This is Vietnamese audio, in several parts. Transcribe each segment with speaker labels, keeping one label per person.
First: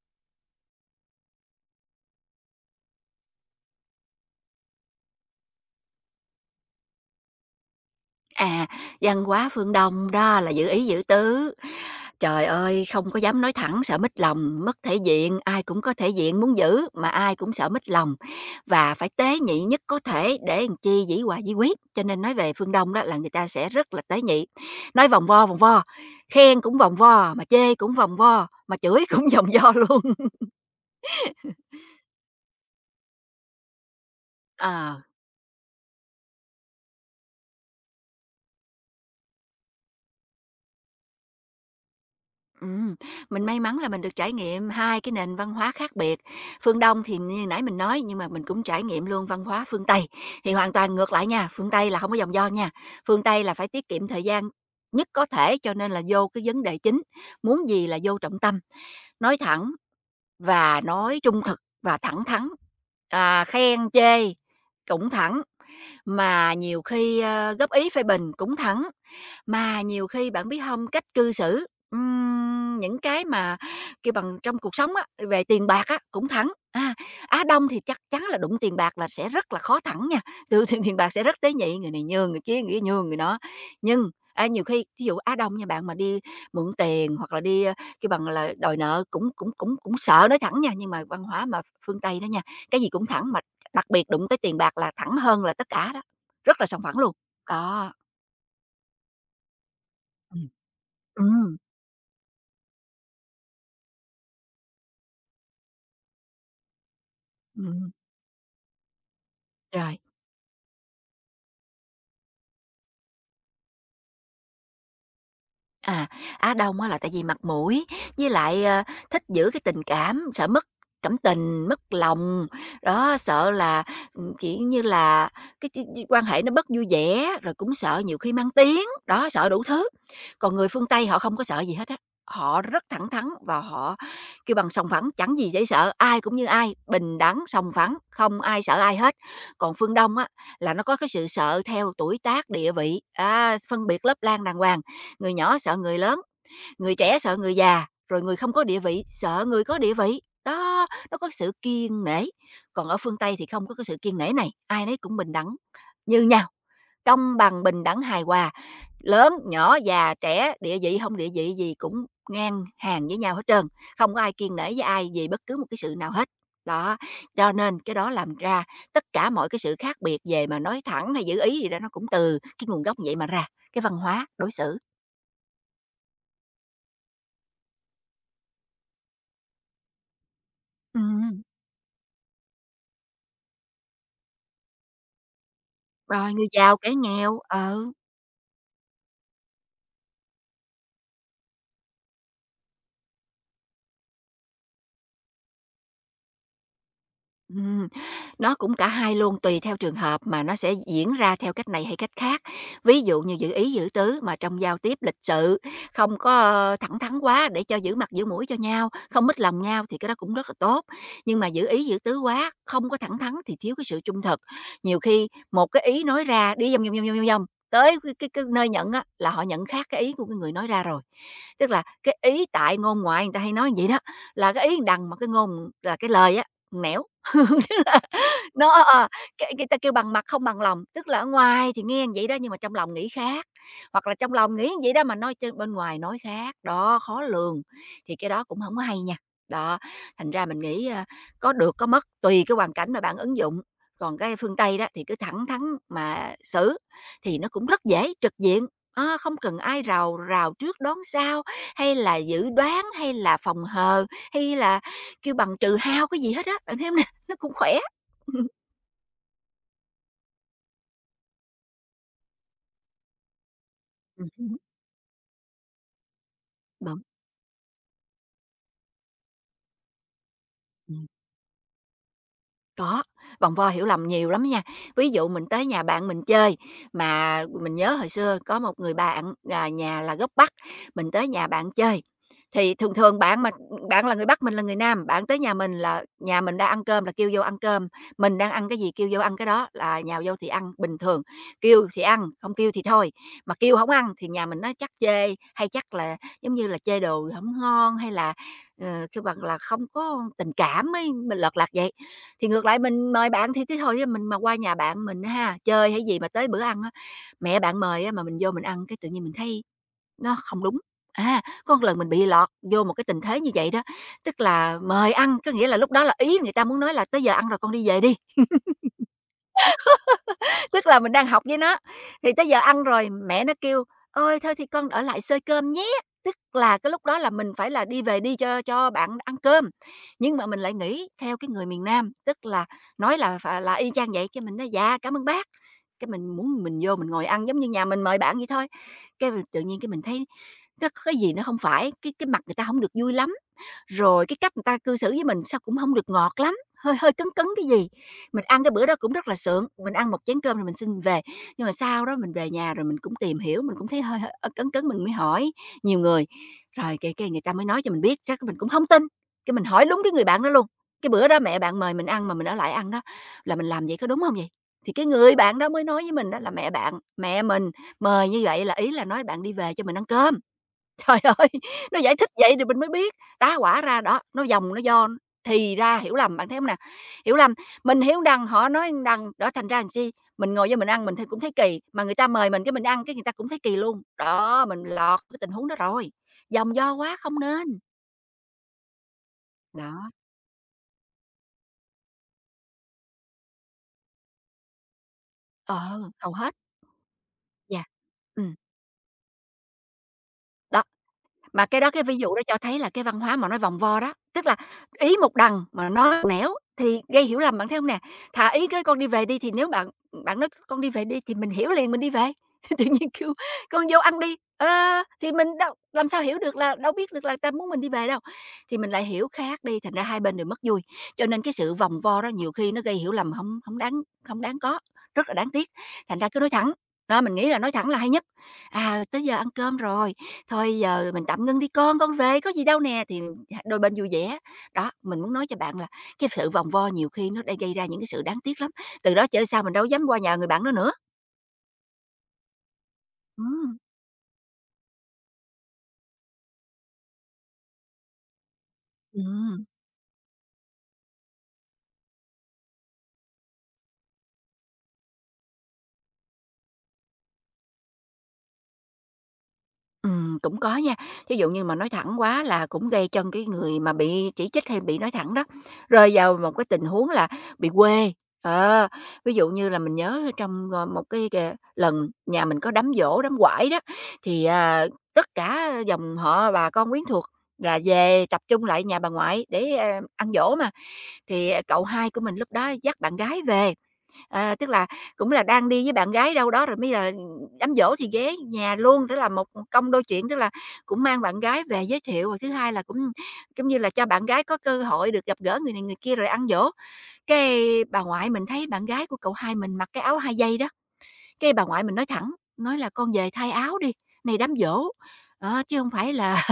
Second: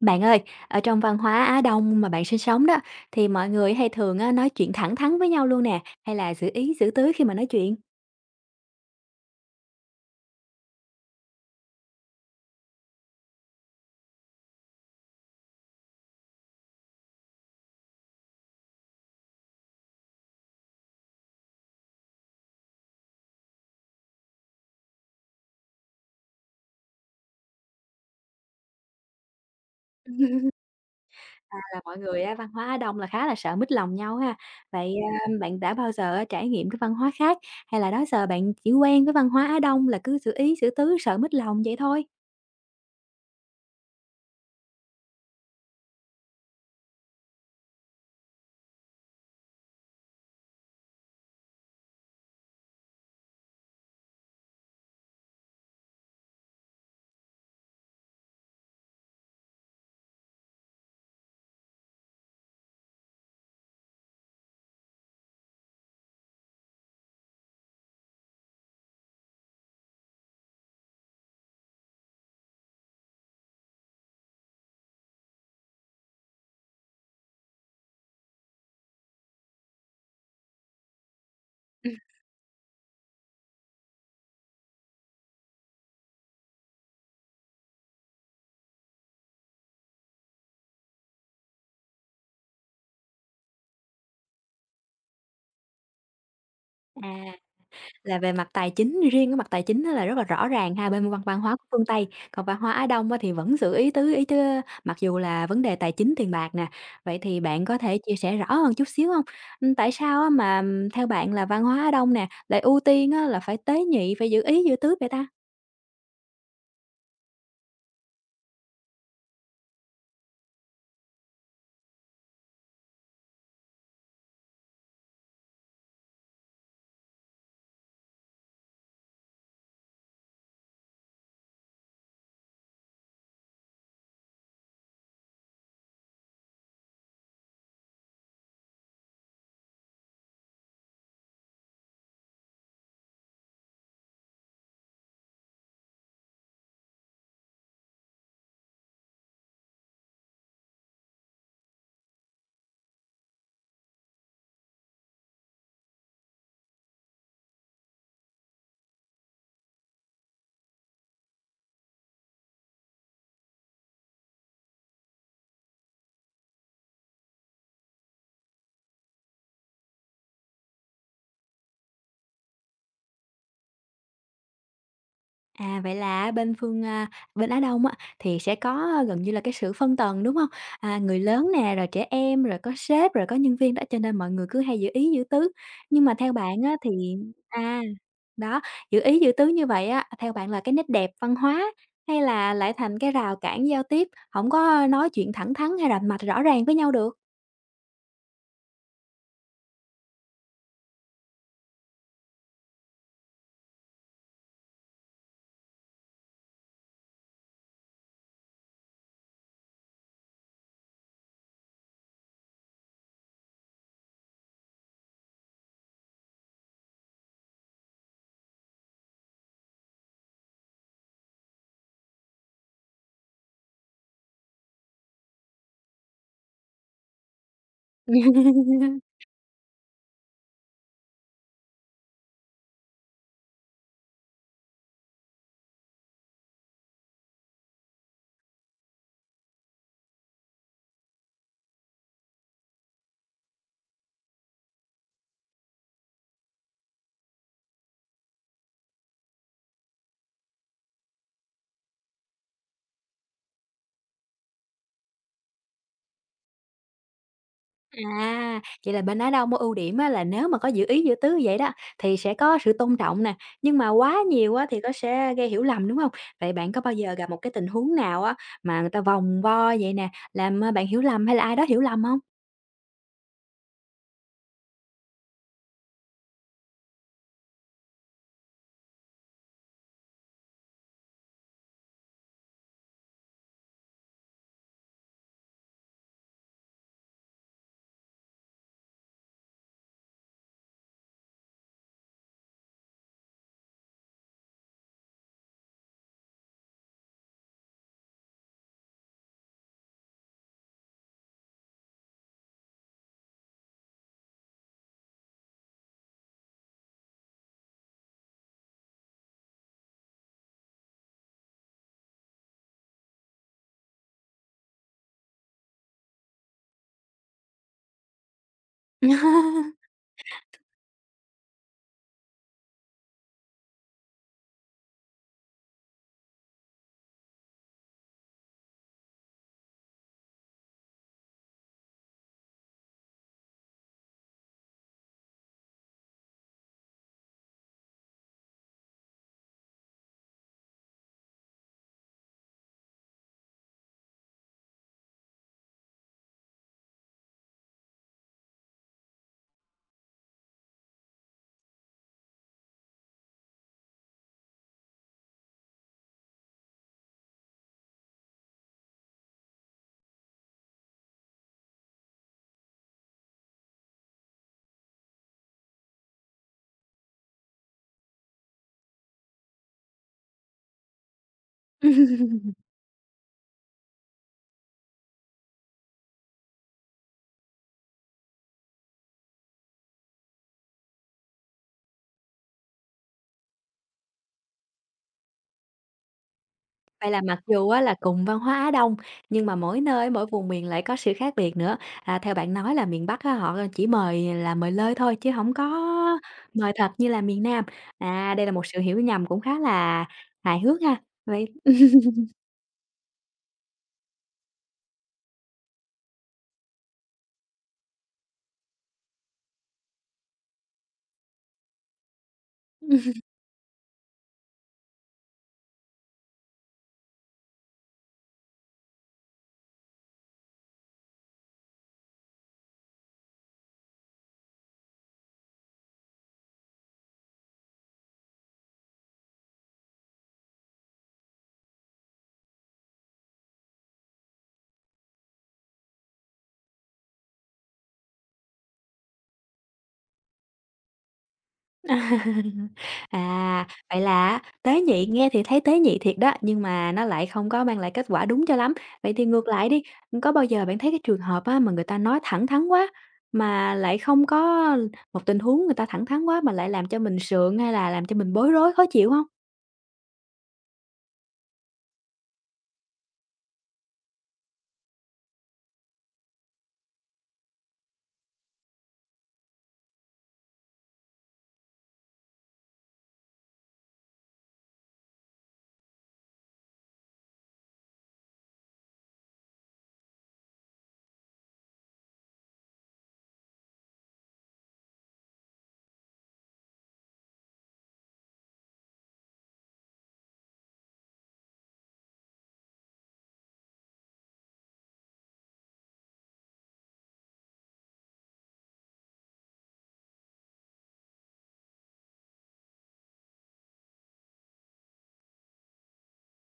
Speaker 1: Bạn ơi, ở trong văn hóa Á Đông mà bạn sinh sống đó, thì mọi người hay thường nói chuyện thẳng thắn với nhau luôn nè, hay là giữ ý giữ tứ khi mà nói chuyện?
Speaker 2: À, văn hóa phương Đông đó là giữ ý giữ tứ. Trời ơi, không có dám nói thẳng, sợ mít lòng, mất thể diện, ai cũng có thể diện muốn giữ mà ai cũng sợ mít lòng và phải tế nhị nhất có thể để làm chi dĩ hòa vi quý. Cho nên nói về phương Đông đó là người ta sẽ rất là tế nhị. Nói vòng vo, khen cũng vòng vo, mà chê cũng vòng vo, mà chửi cũng vòng vo luôn.
Speaker 1: Là mọi người á, văn hóa Á Đông là khá là sợ mít lòng nhau ha. Vậy
Speaker 2: Ờ.
Speaker 1: bạn đã bao giờ á, trải nghiệm cái văn hóa khác, hay là đó giờ bạn chỉ quen với văn hóa Á Đông là cứ giữ ý giữ tứ, sợ mít lòng vậy thôi?
Speaker 2: Ừm, mình may mắn là mình được trải nghiệm 2 cái nền văn hóa khác biệt. Phương Đông thì như nãy mình nói, nhưng mà mình cũng trải nghiệm luôn văn hóa phương Tây, thì hoàn toàn ngược lại nha, phương Tây là không có vòng vo nha. Phương Tây là phải tiết kiệm thời gian nhất có thể, cho nên là vô cái vấn đề chính, muốn gì là vô trọng tâm, nói thẳng và nói trung thực và thẳng thắn, khen chê cũng thẳng, mà nhiều khi, góp ý phê bình cũng thẳng. Mà nhiều khi bạn biết không cách cư xử, những cái mà kêu bằng trong cuộc sống á, về tiền bạc á, cũng thẳng. À, Á Đông thì chắc chắn là đụng tiền bạc là sẽ rất là khó thẳng nha, từ tiền tiền bạc sẽ rất tế nhị,
Speaker 1: Ừ.
Speaker 2: người này nhường người kia nhường người đó. Nhưng, nhiều khi ví dụ Á Đông nha bạn, mà đi mượn tiền hoặc là đi, kêu bằng là, đòi nợ cũng cũng cũng cũng sợ nói thẳng nha, nhưng mà văn hóa mà phương Tây đó nha, cái gì cũng thẳng, mà đặc biệt đụng tới tiền bạc là thẳng hơn là tất cả đó, rất là sòng phẳng luôn.
Speaker 1: À.
Speaker 2: Đó.
Speaker 1: Là về mặt tài chính, riêng cái mặt tài chính á là rất là rõ
Speaker 2: Ừm.
Speaker 1: ràng ha, bên văn văn hóa
Speaker 2: Ừm.
Speaker 1: của phương Tây, còn văn hóa Á Đông á thì vẫn giữ ý tứ mặc dù là vấn đề tài chính tiền bạc nè. Vậy thì bạn có
Speaker 2: Ừm,
Speaker 1: thể chia sẻ rõ hơn chút xíu hông? Tại
Speaker 2: rồi.
Speaker 1: sao á mà theo bạn là văn hóa Á Đông nè, lại ưu tiên á là phải tế nhị, phải giữ ý giữ tứ vậy ta?
Speaker 2: À, Á Đông á là tại vì mặt mũi, với lại, thích giữ cái tình cảm, sợ mất cảm tình, mất lòng, đó, sợ là, kiểu như là, cái ch quan hệ nó bớt vui vẻ, rồi cũng sợ nhiều khi mang tiếng, đó, sợ đủ thứ. Còn người phương Tây họ không có sợ gì hết á, họ rất thẳng thắn và họ kêu bằng sòng phẳng, chẳng gì dễ sợ, ai cũng như ai, bình đẳng, sòng phẳng, không ai sợ ai hết. Còn phương Đông á là nó có cái sự sợ theo tuổi tác, địa vị, á, phân biệt lớp lang đàng hoàng. Người nhỏ sợ người lớn, người trẻ sợ người già, rồi người không có địa vị sợ người có địa vị. Đó, nó có sự kiêng nể. Còn ở phương Tây thì không có cái sự kiêng nể này, ai nấy cũng bình đẳng như nhau, công bằng, bình đẳng, hài hòa. Lớn, nhỏ, già, trẻ, địa vị không địa vị gì cũng ngang hàng với nhau hết trơn, không có ai kiêng nể với ai vì bất cứ một cái sự nào hết. Đó, cho nên cái đó làm ra tất cả mọi cái sự khác biệt về mà nói thẳng hay giữ ý gì đó nó cũng từ cái nguồn gốc như vậy mà ra, cái văn hóa đối xử.
Speaker 1: À, vậy là á bên bên Á Đông á thì sẽ có gần như là cái sự phân tầng, đúng hông? À, người
Speaker 2: Ừm.
Speaker 1: lớn nè, rồi trẻ em, rồi có sếp, rồi có nhân viên đó, cho nên mọi người cứ hay giữ ý giữ tứ. Nhưng mà theo
Speaker 2: Rồi, người
Speaker 1: bạn á
Speaker 2: giàu,
Speaker 1: thì
Speaker 2: kẻ nghèo, ờ.
Speaker 1: à. Đó, giữ ý giữ tứ như vậy á, theo bạn là cái nét đẹp văn hóa hay là lại thành cái rào cản giao tiếp, hổng có nói chuyện thẳng thắn hay rành mạch rõ ràng với nhau được?
Speaker 2: Ừm, nó cũng cả hai luôn, tùy theo trường hợp mà nó sẽ diễn ra theo cách này hay cách khác. Ví dụ như giữ ý giữ tứ mà trong giao tiếp lịch sự, không có, thẳng thắn quá để cho giữ mặt giữ mũi cho nhau, không mích lòng nhau thì cái đó cũng rất là tốt. Nhưng mà giữ ý giữ tứ quá, không có thẳng thắn thì thiếu cái sự trung thực. Nhiều khi một cái ý nói ra đi vòng, vòng, vòng, vòng, vòng, vòng, tới cái nơi nhận á là họ nhận khác cái ý của cái người nói ra rồi. Tức là cái ý tại ngôn ngoại, người ta hay nói vậy đó, là cái ý đằng mà cái ngôn là cái lời á, nẻo. Nó ờ, ờ, cái người ta kêu bằng mặt không bằng lòng, tức là ở ngoài thì nghe vậy đó nhưng mà trong lòng nghĩ khác, hoặc là trong lòng nghĩ vậy đó mà nói trên bên ngoài nói khác, đó, khó lường, thì cái đó cũng không có hay nha. Đó, thành ra mình nghĩ, có được có mất tùy cái hoàn cảnh mà bạn ứng dụng, còn cái phương Tây đó thì cứ thẳng thắn mà xử thì nó cũng rất dễ trực diện, không cần ai rào rào trước đón sau, hay là dự đoán, hay là phòng hờ, hay là kêu bằng trừ hao cái gì hết á, bạn thấy hông nè? Nó cũng khỏe.
Speaker 1: À, vậy là bên đó đâu có ưu điểm á là nếu mà có giữ ý giữ tứ như vậy đó, thì sẽ có sự tôn trọng nè, nhưng mà quá nhiều
Speaker 2: Hứm,
Speaker 1: á thì có sẽ gây hiểu lầm, đúng hông? Vậy bạn có bao
Speaker 2: bấm,
Speaker 1: giờ gặp một cái tình huống nào á mà người ta vòng vo vậy nè, làm, bạn hiểu
Speaker 2: ừm.
Speaker 1: lầm hay là ai đó hiểu lầm hông?
Speaker 2: Có, vòng vo hiểu lầm nhiều lắm nha. Ví dụ mình tới nhà bạn mình chơi, mà mình nhớ hồi xưa có một người bạn, nhà là gốc Bắc, mình tới nhà bạn chơi, thì thường thường bạn là người Bắc, mình là người Nam, bạn tới nhà mình là nhà mình đang ăn cơm là kêu vô ăn cơm, mình đang ăn cái gì kêu vô ăn cái đó, là nhào vô thì ăn bình thường, kêu thì ăn, không kêu thì thôi. Mà kêu không ăn thì nhà mình nói chắc chê, hay chắc là, giống như là, chê đồ không ngon hay là, kêu bằng là không có tình cảm ấy, mình lật lạc vậy. Thì ngược lại mình mời bạn thì thế thôi, chứ mình mà qua nhà bạn mình á ha, chơi hay gì mà tới bữa ăn á, mẹ bạn mời á mà mình vô mình ăn cái tự nhiên mình thấy nó không đúng. À, có một lần mình bị lọt vô một cái tình thế như vậy đó, tức là mời ăn, có nghĩa là lúc đó là ý người ta muốn nói là "Tới giờ ăn rồi, con đi về đi." Tức là mình đang học với nó, thì tới giờ ăn rồi mẹ nó kêu: "Ôi, thôi thì con ở lại xơi cơm nhé!" Tức là cái lúc đó là mình phải là đi về đi cho bạn ăn cơm. Nhưng mà mình lại nghĩ theo cái người miền Nam, tức là nói là ph là y chang vậy, cái mình nói: "Dạ, cảm ơn bác." Cái mình muốn mình vô mình ngồi ăn giống như nhà mình mời bạn vậy thôi. Cái mình tự nhiên cái mình thấy nó có cái gì nó không phải, cái mặt người ta không được vui lắm, rồi cái cách người ta cư xử với mình sao cũng không được ngọt lắm, hơi hơi cấn cấn cái gì. Mình ăn cái bữa đó cũng rất là sượng, mình ăn một chén cơm rồi mình xin về. Nhưng mà sau đó mình về nhà rồi mình cũng tìm hiểu, mình cũng thấy hơi hơi cấn cấn, mình mới hỏi nhiều người, rồi cái người ta mới nói cho mình biết, chắc mình cũng không tin, cái mình hỏi đúng cái người bạn đó luôn. "Cái bữa đó mẹ bạn mời mình ăn mà mình ở lại ăn đó, là mình làm vậy có đúng không vậy?" Thì cái người bạn đó mới nói với mình đó là mẹ mình mời như vậy là ý là nói bạn đi về cho mình ăn cơm. Trời ơi! Nó giải thích vậy thì mình mới biết, tá hỏa ra đó, nó vòng nó do, thì ra hiểu lầm, bạn thấy hông nè? Hiểu lầm, mình hiểu đằng, họ nói đằng, đó, thành ra làm chi, mình ngồi vô mình ăn mình thấy cũng thấy kỳ, mà người ta mời mình cái mình ăn cái người ta cũng thấy kỳ luôn. Đó, mình lọt cái tình huống đó rồi, vòng vo
Speaker 1: Vậy
Speaker 2: quá
Speaker 1: là mặc
Speaker 2: không
Speaker 1: dù
Speaker 2: nên.
Speaker 1: á là cùng văn hóa Á Đông, nhưng mà mỗi nơi,
Speaker 2: Đó,
Speaker 1: mỗi vùng miền lại có sự khác biệt nữa. À, theo bạn nói là miền Bắc á, họ chỉ mời là mời lơi thôi chứ không có
Speaker 2: ờ, hầu hết,
Speaker 1: mời thật như là miền Nam.
Speaker 2: yeah,
Speaker 1: À, đây là
Speaker 2: ừm,
Speaker 1: một sự hiểu nhầm cũng khá là hài hước
Speaker 2: đó.
Speaker 1: ha, vậy
Speaker 2: Mà cái đó cái ví dụ đó cho thấy là cái văn hóa mà nói vòng vo đó, tức là ý một đằng mà nó nẻo thì gây hiểu lầm, bạn thấy không nè? Thà ý cái "Con đi về đi" thì nếu bạn bạn nói "Con đi về đi" thì mình hiểu liền, mình đi về. Tự nhiên kêu "Con vô ăn đi", ơ, thì mình đâu làm sao hiểu được là đâu biết được là người ta muốn mình đi về đâu, thì mình lại hiểu khác đi, thành ra hai bên đều mất vui. Cho nên cái sự vòng vo đó nhiều khi nó gây hiểu lầm không không đáng không đáng có, rất là đáng tiếc, thành ra cứ nói thẳng, đó, mình nghĩ là nói thẳng là hay nhất. "À, tới giờ ăn cơm rồi, thôi giờ mình tạm ngưng đi con về, có gì đâu nè." Thì đôi bên vui vẻ. Đó, mình muốn nói cho bạn là cái sự vòng vo nhiều khi nó đã gây ra những cái sự đáng tiếc lắm, từ đó trở sau mình đâu dám qua nhà người bạn đó nữa.
Speaker 1: À,
Speaker 2: Ừm,
Speaker 1: vậy là á tế nhị, nghe thì thấy tế nhị thiệt đó, nhưng mà nó lại không có mang lại kết quả đúng cho lắm. Vậy thì ngược
Speaker 2: ừm.
Speaker 1: lại đi, có bao giờ bạn thấy cái trường hợp á, mà người ta nói thẳng thắn quá, mà lại không có một tình huống người ta thẳng thắn quá mà lại làm cho mình sượng hay là làm cho mình bối rối, khó chịu không?
Speaker 2: Cũng có nha. Thí dụ như mà nói thẳng quá là cũng gây cho cái người mà bị chỉ trích hay bị nói thẳng đó, rơi vào một cái tình huống là bị quê. Ờ, Ví dụ như là mình nhớ trong, một cái kè lần nhà mình có đám giỗ, đám quải đó, thì, tất cả dòng họ bà con quyến thuộc là về tập trung lại nhà bà ngoại để, ăn giỗ mà. Thì, cậu hai của mình lúc đó dắt bạn gái về. Tức là cũng là đang đi với bạn gái đâu đó rồi mới là đám giỗ thì ghé nhà luôn, tức là một công đôi chuyện, tức là cũng mang bạn gái về giới thiệu, và thứ hai là cũng như là, cho bạn gái có cơ hội được gặp gỡ người này người kia rồi ăn giỗ. Cái bà ngoại mình thấy bạn gái của cậu hai mình mặc cái áo hai dây đó, cái bà ngoại mình nói thẳng, nói là "Con về thay áo đi, này đám giỗ." Đó, chứ không phải là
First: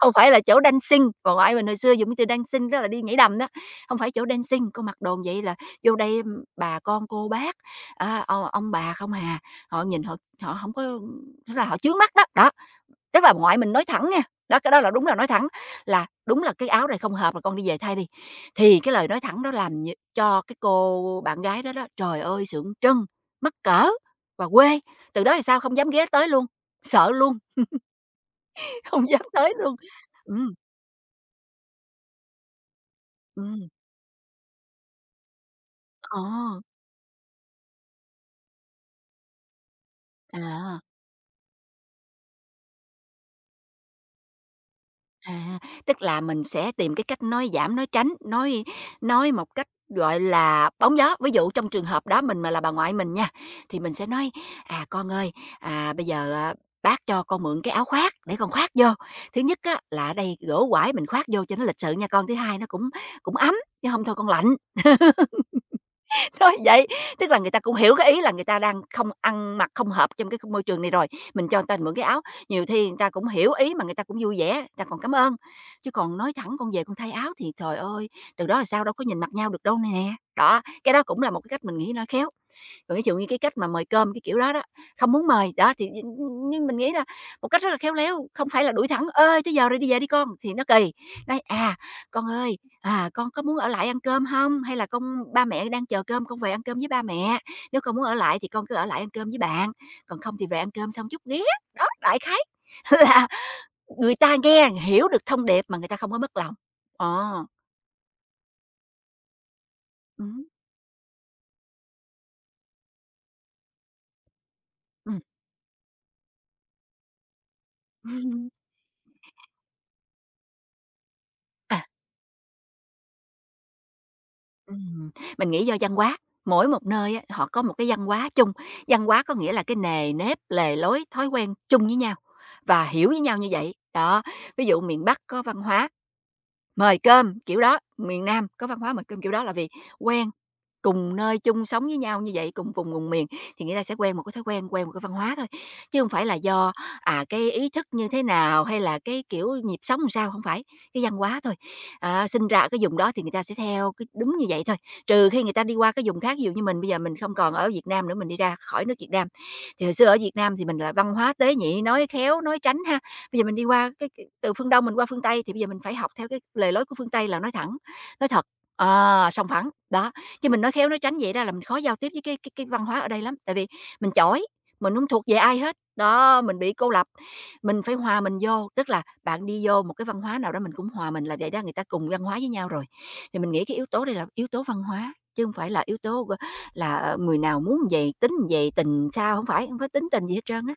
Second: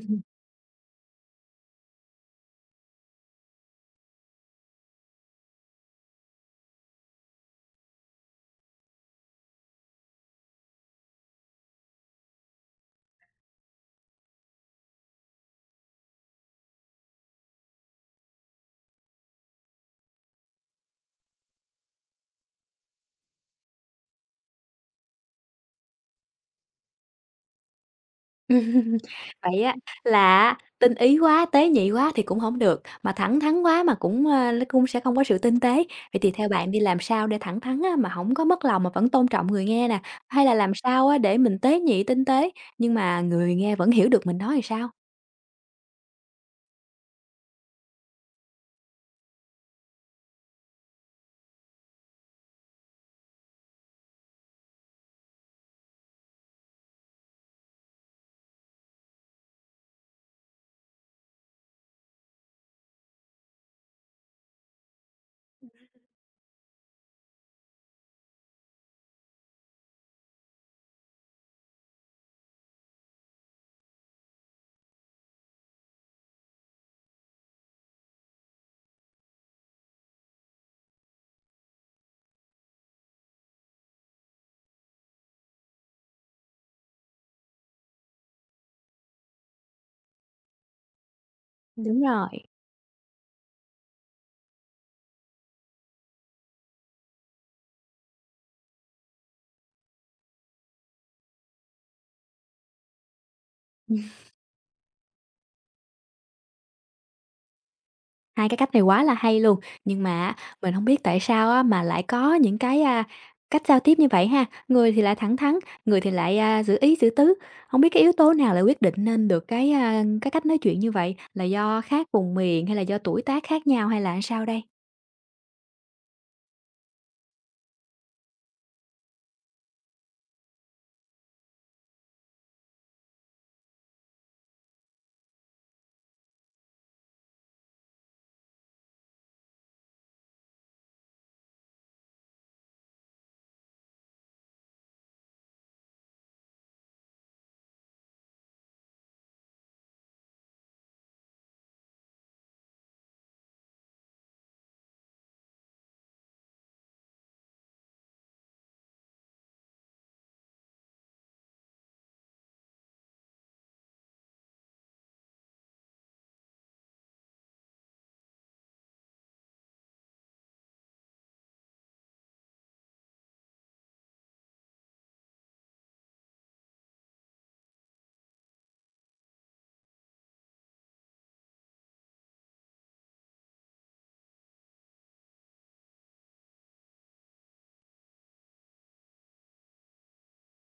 Speaker 2: chỗ dancing, bà ngoại mình hồi xưa dùng cái từ dancing tức là đi nhảy đầm đó, không phải chỗ dancing, con mặc đồn vậy là vô đây bà con cô bác, ông bà không hà, họ nhìn họ họ không có tức là họ chướng mắt đó. Đó, tức là bà ngoại mình nói thẳng nha đó, cái đó là đúng là nói thẳng là "Đúng là cái áo này không hợp, mà con đi về thay đi." Thì cái lời nói thẳng đó làm cho cái cô bạn gái đó đó, trời ơi, sượng trân, mắc cỡ và quê, từ đó thì sao, không dám ghé tới luôn, sợ luôn,
Speaker 1: Ừm.
Speaker 2: không dám tới
Speaker 1: Vậy á
Speaker 2: luôn.
Speaker 1: là
Speaker 2: Ừm,
Speaker 1: á tinh ý quá, tế nhị quá thì cũng hổng được, mà thẳng thắn
Speaker 2: ừm.
Speaker 1: quá mà nó cũng sẽ không có sự tinh tế. Vậy
Speaker 2: Ờ,
Speaker 1: thì theo bạn đi, làm sao để thẳng thắn á mà hổng có mất lòng mà vẫn tôn trọng người nghe nè? Hay là làm
Speaker 2: à,
Speaker 1: sao á để mình tế nhị, tinh tế nhưng mà người nghe vẫn hiểu được mình nói làm sao?
Speaker 2: à, Tức là mình sẽ tìm cái cách nói giảm, nói tránh, nói một cách, gọi là, bóng gió. Ví dụ trong trường hợp đó mình mà là bà ngoại mình nha, thì mình sẽ nói: "À, con ơi, bây giờ, bác cho con mượn cái áo khoác để con khoác vô. Thứ nhất á là ở đây gỗ quải mình khoác vô cho nó lịch sự nha con, thứ hai nó cũng cũng ấm, chứ không thôi con lạnh." Nói vậy, tức là người ta cũng hiểu cái ý là người ta đang không ăn mặc không hợp trong cái môi trường này rồi, mình cho người ta mượn cái áo, nhiều khi người ta cũng hiểu ý mà người ta cũng vui vẻ, người ta còn cảm ơn. Chứ còn nói thẳng "Con về con thay áo" thì trời ơi, từ đó là sao đâu có nhìn mặt nhau được đâu nè. Đó, cái đó cũng là một cái cách mình nghĩ nó khéo. Còn cái, kiểu như, cái cách mà mời cơm, cái kiểu đó đó, không muốn mời, đó, thì nhưng mình nghĩ là một cách rất là khéo léo, không phải là đuổi thẳng: ơi tới giờ rồi, đi về đi con!" thì nó kỳ, nói: "À,
Speaker 1: Đúng
Speaker 2: con
Speaker 1: rồi.
Speaker 2: ơi, con có muốn ở lại ăn cơm không? Hay là con, ba mẹ đang chờ cơm, con về ăn cơm với ba mẹ. Nếu con muốn ở lại thì con cứ ở lại ăn cơm với bạn, còn không thì về ăn cơm xong chút ghé." Đó, đại khái là người ta nghe hiểu được thông điệp mà người ta không có mất lòng. Ờ,
Speaker 1: Hai cái cách này quá là hay luôn, nhưng mà
Speaker 2: ừ
Speaker 1: á, mình không biết tại sao á mà lại có những cách giao tiếp như vậy ha? Người thì
Speaker 2: ừ.
Speaker 1: lại thẳng thắn, người thì giữ ý giữ tứ. Không biết cái yếu tố nào lại quyết định nên được cái cách nói chuyện như vậy? Là do
Speaker 2: À.
Speaker 1: khác vùng miền hay là do tuổi tác khác nhau hay là sao đây?
Speaker 2: Ừm, mình nghĩ do văn hóa, mỗi một nơi á, họ có một cái văn hóa chung, văn hóa có nghĩa là cái nề nếp, lề lối, thói quen chung với nhau và hiểu với nhau như vậy. Đó, ví dụ miền Bắc có văn hóa mời cơm kiểu đó, miền Nam có văn hóa mời cơm kiểu đó là vì quen cùng nơi chung sống với nhau như vậy, cùng vùng cùng miền thì người ta sẽ quen một cái thói quen, quen một cái văn hóa thôi, chứ không phải là do, cái ý thức như thế nào hay là cái, kiểu, nhịp sống làm sao, không phải, cái văn hóa thôi. Sinh ra ở cái vùng đó thì người ta sẽ theo cái đúng như vậy thôi, trừ khi người ta đi qua cái vùng khác, ví dụ như mình bây giờ mình không còn ở Việt Nam nữa, mình đi ra khỏi nước Việt Nam. Thì hồi xưa ở Việt Nam thì mình là văn hóa tế nhị, nói khéo, nói tránh ha, bây giờ mình đi qua cái từ phương Đông mình qua phương Tây thì bây giờ mình phải học theo cái lề lối của phương Tây là nói thẳng, nói thật, sòng phẳng, đó. Chứ mình nói khéo nói tránh vậy đó là mình khó giao tiếp với cái văn hóa ở đây lắm, tại vì mình chỏi, mình không thuộc về ai hết. Đó, mình bị cô lập, mình phải hòa mình vô, tức là bạn đi vô một cái văn hóa nào đó mình cũng hòa mình là vậy đó, người ta cùng văn hóa với nhau rồi. Thì mình nghĩ cái yếu tố đây là yếu tố văn hóa, chứ không phải là yếu tố là, người nào muốn về tính về tình sao không phải, không có tính tình gì hết trơn á.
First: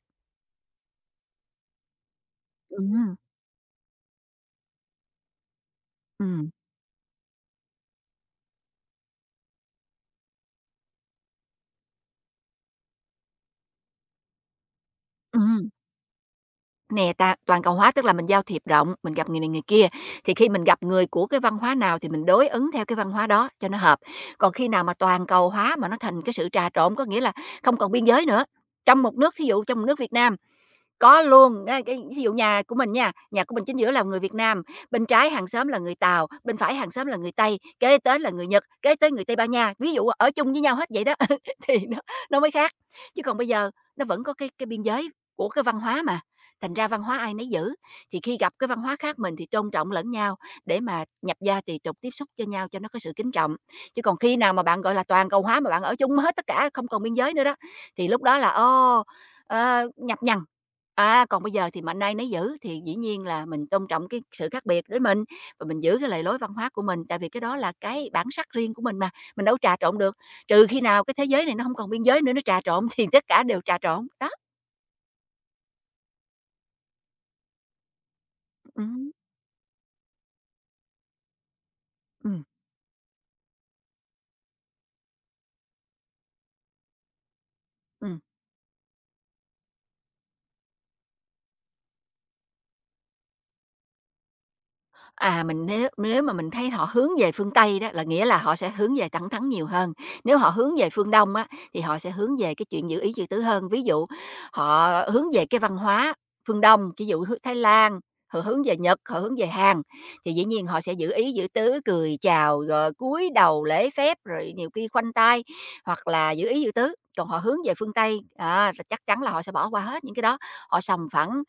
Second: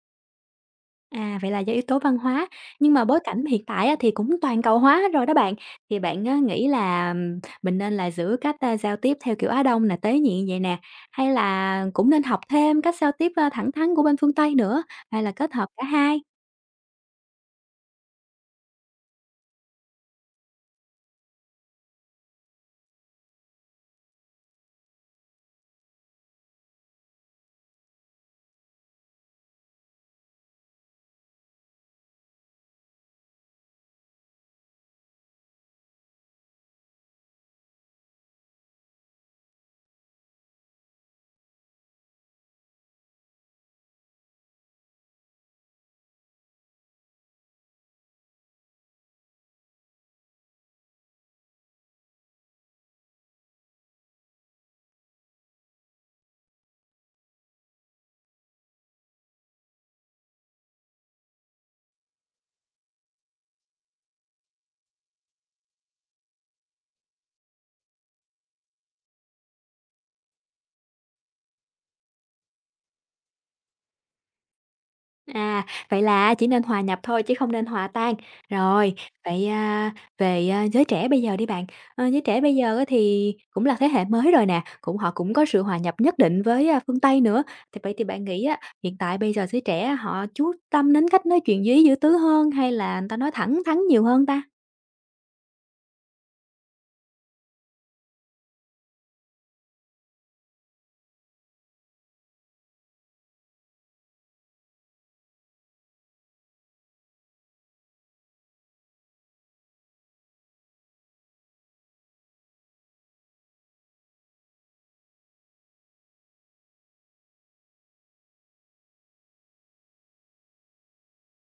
Speaker 1: À, vậy là do yếu tố văn hóa, nhưng mà
Speaker 2: Ừm,
Speaker 1: bối cảnh hiện tại á thì cũng toàn cầu hóa hết rồi đó bạn, thì bạn á
Speaker 2: ừm,
Speaker 1: nghĩ là mình nên là giữ giao tiếp theo kiểu Á Đông là tế nhị vậy nè, hay là cũng nên học thêm cách giao tiếp thẳng thắn của bên phương Tây nữa, hay là kết hợp
Speaker 2: ừm.
Speaker 1: cả hai?
Speaker 2: Nè, ta toàn cầu hóa tức là mình giao thiệp rộng, mình gặp người này người kia, thì khi mình gặp người của cái văn hóa nào thì mình đối ứng theo cái văn hóa đó cho nó hợp. Còn khi nào mà toàn cầu hóa mà nó thành cái sự trà trộn, có nghĩa là không còn biên giới nữa, trong một nước, thí dụ trong một nước Việt Nam có luôn, cái ví dụ nhà của mình nha, nhà của mình chính giữa là người Việt Nam, bên trái hàng xóm là người Tàu, bên phải hàng xóm là người Tây, kế tới là người Nhật, kế tới người Tây Ban Nha, ví dụ ở chung với nhau hết vậy đó, thì nó mới khác. Chứ còn bây giờ nó vẫn có cái biên giới của cái văn hóa mà, thành ra văn hóa ai nấy giữ, thì khi gặp cái văn hóa khác mình thì tôn trọng lẫn nhau để mà nhập gia tùy tục, tiếp xúc cho nhau cho nó có sự kính trọng. Chứ còn khi nào mà bạn, gọi là, toàn cầu hóa mà bạn ở chung hết tất cả không còn biên giới nữa đó, thì lúc đó là, nhập nhằng. Còn bây giờ thì mạnh ai nấy giữ, thì dĩ nhiên là mình tôn trọng cái sự khác biệt với mình và mình giữ cái lề lối văn hóa của mình, tại vì cái đó là cái bản sắc riêng của mình mà, mình đâu có trà trộn được, trừ khi nào cái thế giới này nó không còn biên giới nữa, nó trà trộn thì tất cả đều trà trộn. Đó,
Speaker 1: À, vậy là chỉ nên hòa nhập thôi chứ không nên hòa tan. Rồi,
Speaker 2: ừm,
Speaker 1: vậy, a, về giới trẻ bây giờ đi bạn, giới trẻ
Speaker 2: ừm,
Speaker 1: bây giờ á thì cũng là thế hệ mới rồi nè, cũng họ cũng có sự hòa nhập nhất định với phương Tây nữa. Thì vậy thì
Speaker 2: ừm.
Speaker 1: bạn nghĩ á, hiện tại bây giờ giới trẻ họ chú tâm đến cách nói chuyện dí giữ tứ hơn hay là người ta nói thẳng thắn nhiều hơn ta?
Speaker 2: Mình nếu nếu mà mình thấy họ hướng về phương Tây đó là nghĩa là họ sẽ hướng về thẳng thắn nhiều hơn. Nếu họ hướng về phương Đông á, thì họ sẽ hướng về cái chuyện giữ ý giữ tứ hơn. Ví dụ họ hướng về cái văn hóa phương Đông, ví dụ hướng Thái Lan, họ hướng về Nhật, họ hướng về Hàn, thì dĩ nhiên họ sẽ giữ ý giữ tứ, cười chào, rồi cúi đầu lễ phép, rồi nhiều khi khoanh tay, hoặc là giữ ý giữ tứ. Còn họ hướng về phương Tây, là chắc chắn là họ sẽ bỏ qua hết những cái đó, họ sòng phẳng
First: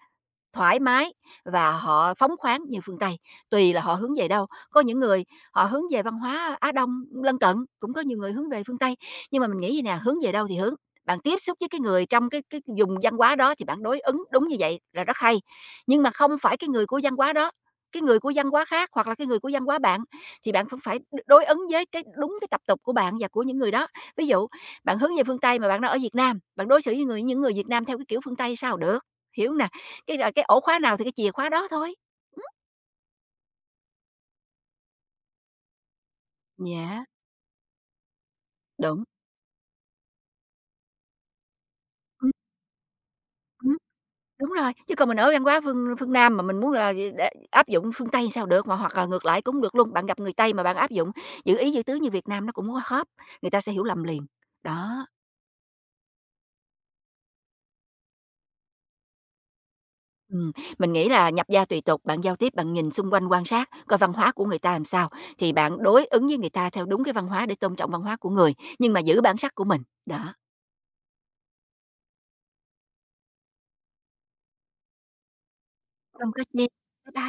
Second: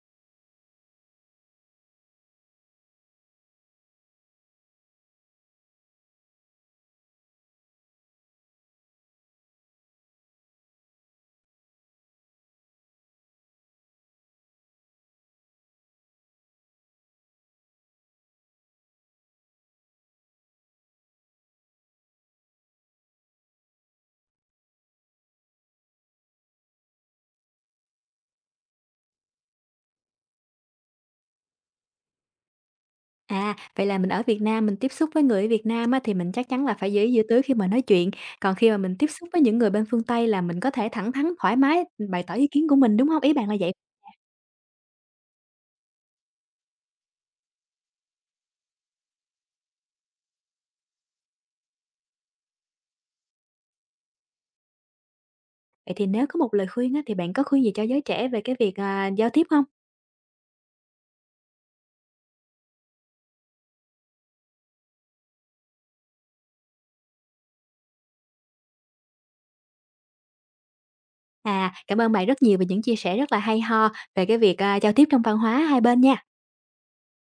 Speaker 2: thoải mái và họ phóng khoáng như phương Tây, tùy là họ hướng về đâu. Có những người họ hướng về văn hóa Á Đông lân cận, cũng có nhiều người hướng về phương Tây, nhưng mà mình nghĩ gì nè, hướng về đâu thì hướng. Bạn tiếp xúc với cái người trong cái vùng văn hóa đó thì bạn đối ứng đúng như vậy là rất hay. Nhưng mà không phải cái người của văn hóa đó, cái người của văn hóa khác hoặc là cái người của văn hóa bạn thì bạn cũng phải đối ứng với cái đúng cái tập tục của bạn và của những người đó. Ví dụ, bạn hướng về phương Tây mà bạn đang ở Việt Nam, bạn đối xử với người những người Việt Nam theo cái kiểu phương Tây sao được, hiểu nè? Cái là cái ổ khóa nào thì cái chìa khóa đó thôi. Ừm.
Speaker 1: À, vậy là mình ở Việt Nam mình tiếp xúc với người ở Việt Nam á thì mình chắc chắn là phải
Speaker 2: Dạ,
Speaker 1: dí giữ tứ khi mà nói chuyện, còn khi mà mình
Speaker 2: đúng.
Speaker 1: tiếp xúc với những người bên phương Tây là mình có thể thẳng thắn, thoải mái, bày
Speaker 2: Ừm,
Speaker 1: tỏ ý kiến của mình, đúng không? Ý bạn là vậy?
Speaker 2: ừm, đúng rồi, chứ còn mình ở văn hóa phương phương Nam mà mình muốn là gì để áp dụng phương Tây sao được, mà hoặc là ngược lại cũng được luôn. Bạn gặp người Tây mà bạn áp dụng giữ ý giữ tứ như Việt Nam nó cũng quá khớp, người ta sẽ hiểu lầm liền. Đó,
Speaker 1: Vậy thì nếu có một lời khuyên á, thì bạn có khuyên gì cho giới trẻ về cái việc giao tiếp không?
Speaker 2: ừm, mình nghĩ là nhập gia tùy tục, bạn giao tiếp, bạn nhìn xung quanh quan sát coi văn hóa của người ta làm sao, thì bạn đối ứng với người ta theo đúng cái văn hóa để tôn trọng văn hóa của người, nhưng mà giữ bản sắc của mình. Đó,
Speaker 1: À, cảm ơn bạn rất nhiều về những chia sẻ rất là hay ho về cái việc giao tiếp trong văn hóa hai bên nha.
Speaker 2: không có chi. Bye bye.